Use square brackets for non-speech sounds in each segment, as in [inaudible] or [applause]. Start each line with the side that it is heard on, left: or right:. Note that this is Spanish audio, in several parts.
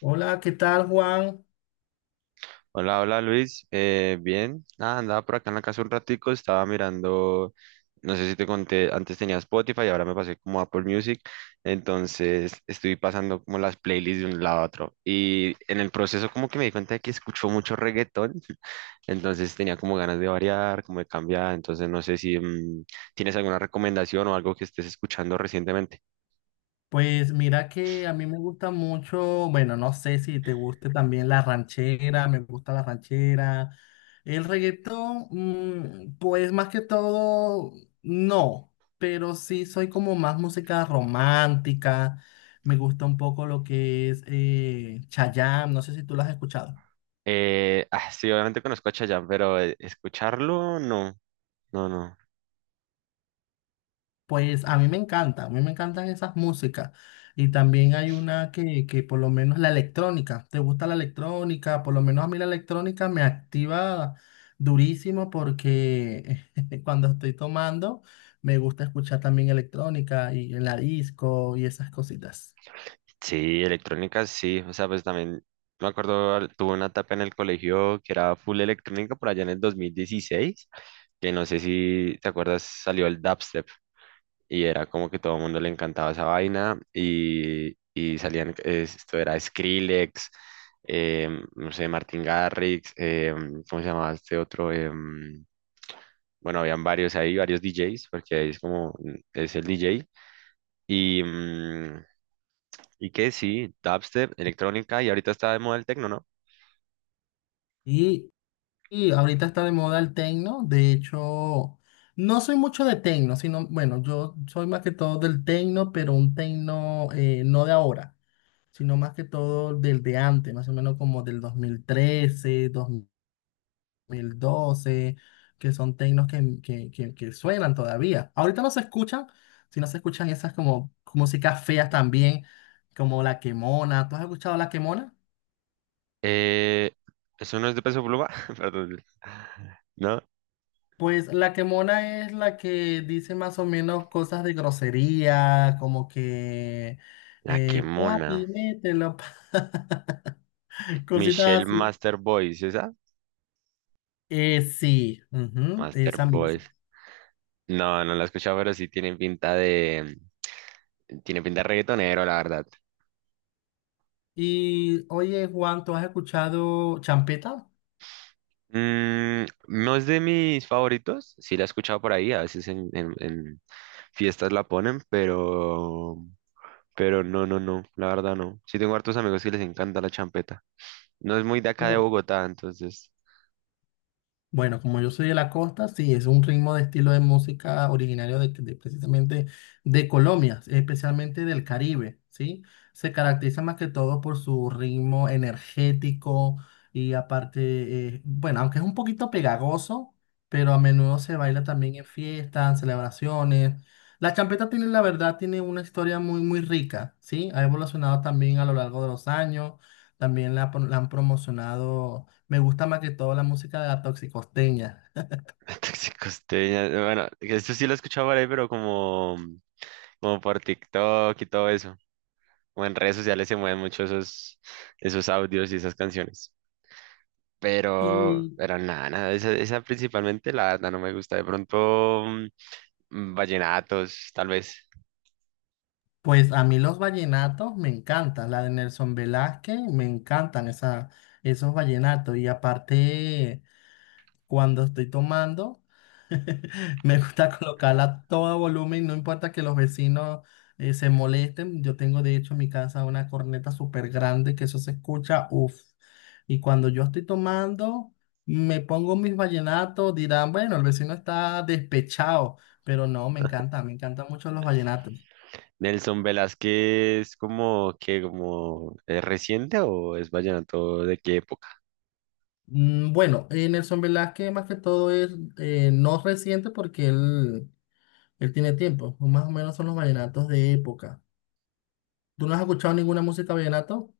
left: Hola, ¿qué tal, Juan?
right: Hola, hola Luis, bien, nada, andaba por acá en la casa un ratico, estaba mirando, no sé si te conté, antes tenía Spotify y ahora me pasé como a Apple Music, entonces estoy pasando como las playlists de un lado a otro y en el proceso como que me di cuenta de que escucho mucho reggaetón, [laughs] entonces tenía como ganas de variar, como de cambiar, entonces no sé si tienes alguna recomendación o algo que estés escuchando recientemente.
left: Pues mira que a mí me gusta mucho, bueno, no sé si te guste también la ranchera, me gusta la ranchera. El reggaetón, pues más que todo, no, pero sí soy como más música romántica, me gusta un poco lo que es Chayanne, no sé si tú lo has escuchado.
right: Ah, sí, obviamente conozco a Chayanne, pero escucharlo, no, no, no.
left: Pues a mí me encanta, a mí me encantan esas músicas. Y también hay una que por lo menos la electrónica, ¿te gusta la electrónica? Por lo menos a mí la electrónica me activa durísimo porque [laughs] cuando estoy tomando me gusta escuchar también electrónica y en la disco y esas cositas.
right: Sí, electrónica sí, o sea, pues también me acuerdo, tuve una etapa en el colegio que era full electrónica por allá en el 2016 que no sé si te acuerdas, salió el dubstep y era como que todo el mundo le encantaba esa vaina y salían, esto era Skrillex, no sé, Martin Garrix, ¿cómo se llamaba este otro? Bueno, habían varios ahí, varios DJs, porque ahí es como, es el DJ. Y, mm, y que sí, dubstep, electrónica, y ahorita está de moda el tecno, ¿no?
left: Y, y ahorita está de moda el techno, de hecho, no soy mucho de techno, sino, bueno, yo soy más que todo del techno, pero un techno no de ahora, sino más que todo del de antes, más o menos como del dos mil trece, 2012, que son tecnos que suenan todavía. Ahorita no se escuchan, sino se escuchan esas como músicas feas también, como La Quemona. ¿Tú has escuchado La Quemona?
right: Eh, ¿Eso no es de Peso Pluma? [laughs] Perdón. ¿No?
left: Pues La Quemona es la que dice más o menos cosas de grosería, como que,
right: La que mona.
left: papi, mételo, [laughs] cositas
right: Michelle
left: así.
right: Master Boys, ¿esa?
left: Sí, ujú,
right: Master
left: esa misma.
right: Boys. No, no la he escuchado, pero sí tiene pinta de. Tiene pinta de reggaetonero, la verdad.
left: Y oye, Juan, ¿tú has escuchado champeta?
right: No es de mis favoritos, sí la he escuchado por ahí, a veces en fiestas la ponen, pero no, no, no, la verdad no. Sí tengo hartos amigos que les encanta la champeta. No es muy de
left: Sí.
right: acá de Bogotá, entonces.
left: Bueno, como yo soy de la costa, sí, es un ritmo de estilo de música originario de precisamente de Colombia, especialmente del Caribe, ¿sí? Se caracteriza más que todo por su ritmo energético y aparte, bueno, aunque es un poquito pegagoso, pero a menudo se baila también en fiestas, en celebraciones. La champeta tiene, la verdad, tiene una historia muy, muy rica, ¿sí? Ha evolucionado también a lo largo de los años, también la han promocionado. Me gusta más que todo la música de la toxicosteña.
right: [laughs] Costeña, bueno, esto sí lo he escuchado por ahí, pero como por TikTok y todo eso. O en redes sociales se mueven mucho esos audios y esas canciones. Pero,
left: Y
right: pero nada, nada, esa principalmente la verdad no me gusta. De pronto, vallenatos, tal vez.
left: pues a mí los vallenatos me encantan, la de Nelson Velázquez, me encantan esos vallenatos. Y aparte, cuando estoy tomando, [laughs] me gusta colocarla a todo volumen, no importa que los vecinos se molesten. Yo tengo de hecho en mi casa una corneta súper grande que eso se escucha, uff. Y cuando yo estoy tomando, me pongo mis vallenatos, dirán, bueno, el vecino está despechado, pero no, me encanta, me encantan mucho los vallenatos.
right: Nelson Velázquez, como que, como, ¿es reciente o es vallenato de qué época?
left: Bueno, Nelson Velázquez más que todo es no reciente porque él tiene tiempo, más o menos son los vallenatos de época. ¿Tú no has escuchado ninguna música vallenato?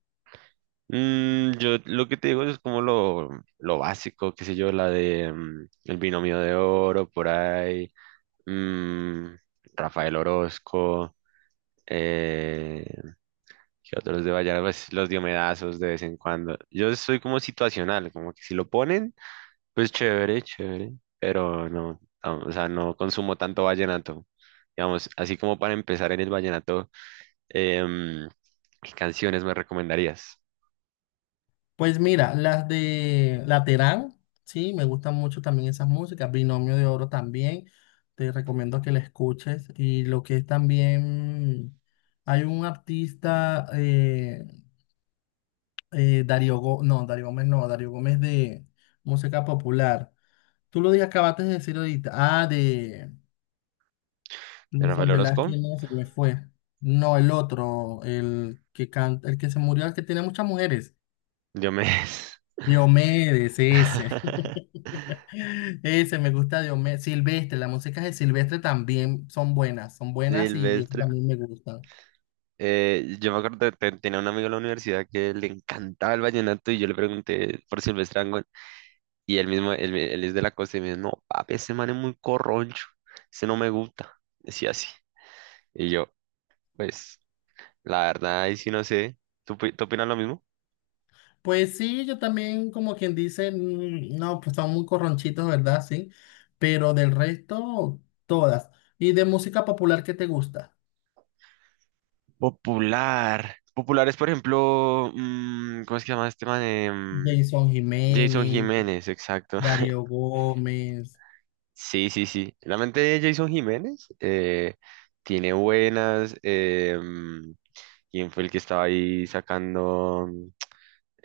right: Yo lo que te digo es como lo básico, qué sé yo, la de El Binomio de Oro, por ahí, mm, Rafael Orozco, eh, que otros de Vallenar, pues los diomedazos de vez en cuando. Yo soy como situacional, como que si lo ponen, pues chévere, chévere, pero no, no, o sea, no consumo tanto vallenato. Digamos, así como para empezar en el vallenato, em, ¿qué canciones me recomendarías?
left: Pues mira, las de Laterán, sí, me gustan mucho también esas músicas. Binomio de Oro también, te recomiendo que la escuches. Y lo que es también, hay un artista Darío Gómez, no, Darío Gómez no, Darío Gómez de música popular. Tú acabaste de decir ahorita. Ah, de
right: ¿De Rafael
left: Nelson
right: Orozco?
left: Velázquez, no, se me fue. No, el otro, el que canta, el que se murió, el que tiene muchas mujeres.
right: Diomedes.
left: Diomedes, ese.
right: [laughs]
left: [laughs] Ese, me gusta Diomedes. Silvestre, las músicas de Silvestre también son buenas y eso
right: Silvestre.
left: también me gusta.
right: Yo me acuerdo que tenía un amigo en la universidad que le encantaba el vallenato y yo le pregunté por Silvestre. Y él mismo, él es de la costa y me dice, no, papi, ese man es muy corroncho, ese no me gusta, decía así. Y yo, pues, la verdad, ahí sí no sé, tú opinas lo mismo?
left: Pues sí, yo también, como quien dice, no, pues son muy corronchitos, ¿verdad? Sí, pero del resto, todas. ¿Y de música popular qué te gusta?
right: Popular. Popular es, por ejemplo, ¿cómo es que se llama este man?
left: Jason
right: Jason
left: Jiménez,
right: Jiménez, exacto. [laughs]
left: Darío Gómez,
right: Sí, sí, sí. Realmente Jason Jiménez tiene buenas. ¿Quién fue el que estaba ahí sacando?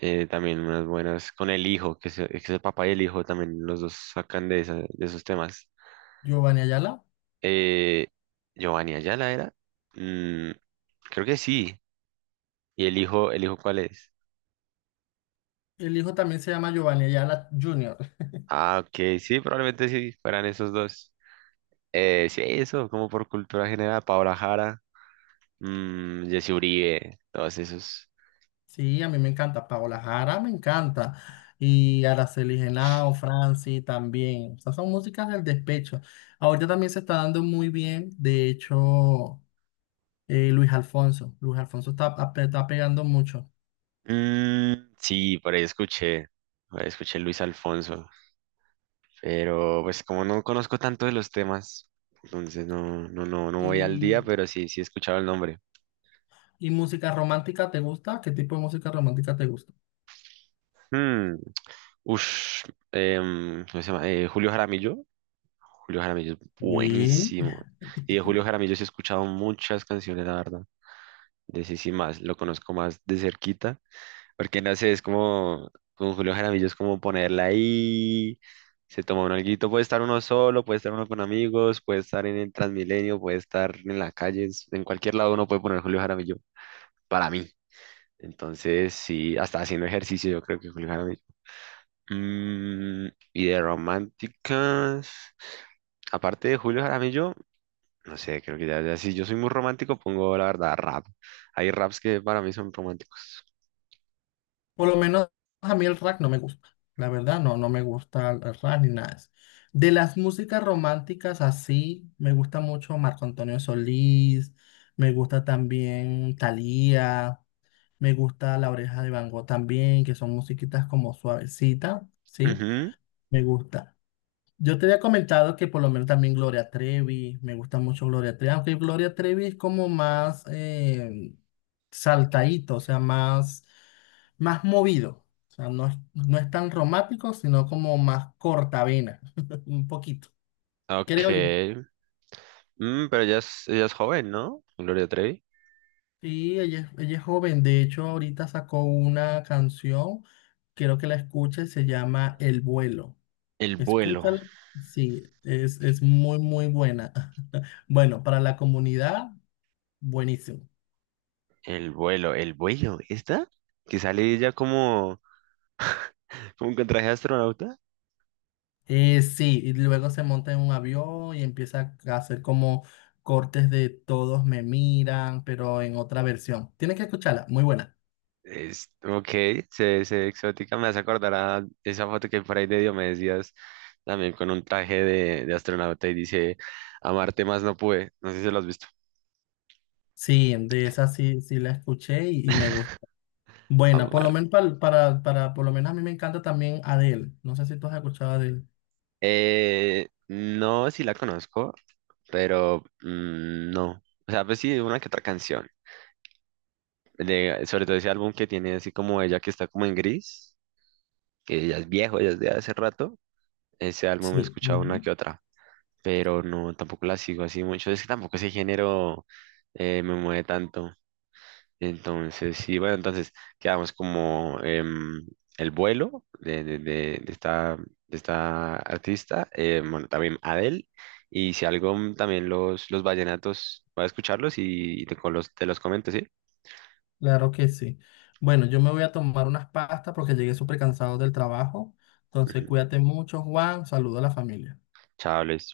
right: También unas buenas con el hijo, que es el papá y el hijo también los dos sacan de esos temas.
left: Giovanni Ayala.
right: Eh, Giovanni Ayala era, Mm, creo que sí. ¿Y el hijo cuál es?
left: El hijo también se llama Giovanni Ayala Jr.
right: Ah, ok, sí, probablemente sí, fueran esos dos. Sí, eso, como por cultura general, Paola Jara, Jesse Uribe, todos esos.
left: Sí, a mí me encanta. Paola Jara me encanta. Y Araceli Genao, Franci también. O sea, son músicas del despecho. Ahorita también se está dando muy bien, de hecho. Luis Alfonso. Luis Alfonso está pegando mucho.
right: Sí, por ahí escuché Luis Alfonso. Pero pues como no conozco tanto de los temas, entonces no, no, no, no voy al día,
left: Y,
right: pero sí, sí he escuchado el nombre.
left: ¿Y música romántica te gusta? ¿Qué tipo de música romántica te gusta?
right: Hmm, ush, ¿Cómo se llama? Julio Jaramillo. Julio Jaramillo es
left: Y
right: buenísimo. Y de
left: [laughs]
right: Julio Jaramillo sí he escuchado muchas canciones, la verdad. De sí, sí, más, lo conozco más de cerquita. Porque no sé, es como con Julio Jaramillo, es como ponerla ahí, se toma un alguito, puede estar uno solo, puede estar uno con amigos, puede estar en el Transmilenio, puede estar en la calle, en cualquier lado uno puede poner Julio Jaramillo, para mí. Entonces, sí, hasta haciendo ejercicio yo creo que Julio Jaramillo. Y de románticas, aparte de Julio Jaramillo, no sé, creo que ya, ya si yo soy muy romántico, pongo la verdad rap. Hay raps que para mí son románticos.
left: por lo menos a mí el rap no me gusta. La verdad, no, no me gusta el rap ni nada de eso. De las músicas románticas así, me gusta mucho Marco Antonio Solís, me gusta también Thalía, me gusta La Oreja de Van Gogh también, que son musiquitas como suavecitas, ¿sí?
right: Ujú.
left: Me gusta. Yo te había comentado que por lo menos también Gloria Trevi, me gusta mucho Gloria Trevi, aunque Gloria Trevi es como más saltadito, o sea, más, más movido. O sea, no es tan romántico, sino como más cortavena, [laughs] un poquito,
right: Ok.
left: creo yo.
right: Pero ella es joven, ¿no? Gloria Trevi.
left: Sí, ella es joven, de hecho ahorita sacó una canción, quiero que la escuches, se llama El vuelo.
right: El vuelo,
left: Escúchala, sí, es muy, muy buena. [laughs] Bueno, para la comunidad. Buenísimo.
right: el vuelo, el vuelo, ¿esta? Que sale ella como, con traje de astronauta.
left: Sí, y luego se monta en un avión y empieza a hacer como cortes de todos me miran, pero en otra versión. Tienes que escucharla, muy buena.
right: Ok, se ve exótica, me hace acordar a esa foto que por ahí de Dios me decías, también con un traje de astronauta y dice, amarte más no pude, no sé si lo has visto,
left: Sí, de esa sí, sí la escuché y me gusta. Bueno, por lo
right: amar.
left: menos por lo menos a mí me encanta también Adele. No sé si tú has escuchado a Adele.
right: No, sí la conozco, pero no, o sea, pues sí, una que otra canción, sobre todo ese álbum que tiene así como ella que está como en gris, que ella es viejo, ella es de hace rato, ese álbum he
left: Sí,
right: escuchado una
left: ujú,
right: que otra, pero no, tampoco la sigo así mucho, es que tampoco ese género me mueve tanto. Entonces, sí, bueno, entonces quedamos como el vuelo de esta, artista, bueno, también Adele, y si algo también los vallenatos, voy a escucharlos y te los comento, ¿sí?
left: claro que sí. Bueno, yo me voy a tomar unas pastas porque llegué súper cansado del trabajo. Entonces,
right: Ujú.
left: cuídate mucho, Juan. Saludo a la familia.
right: Chao, Luis.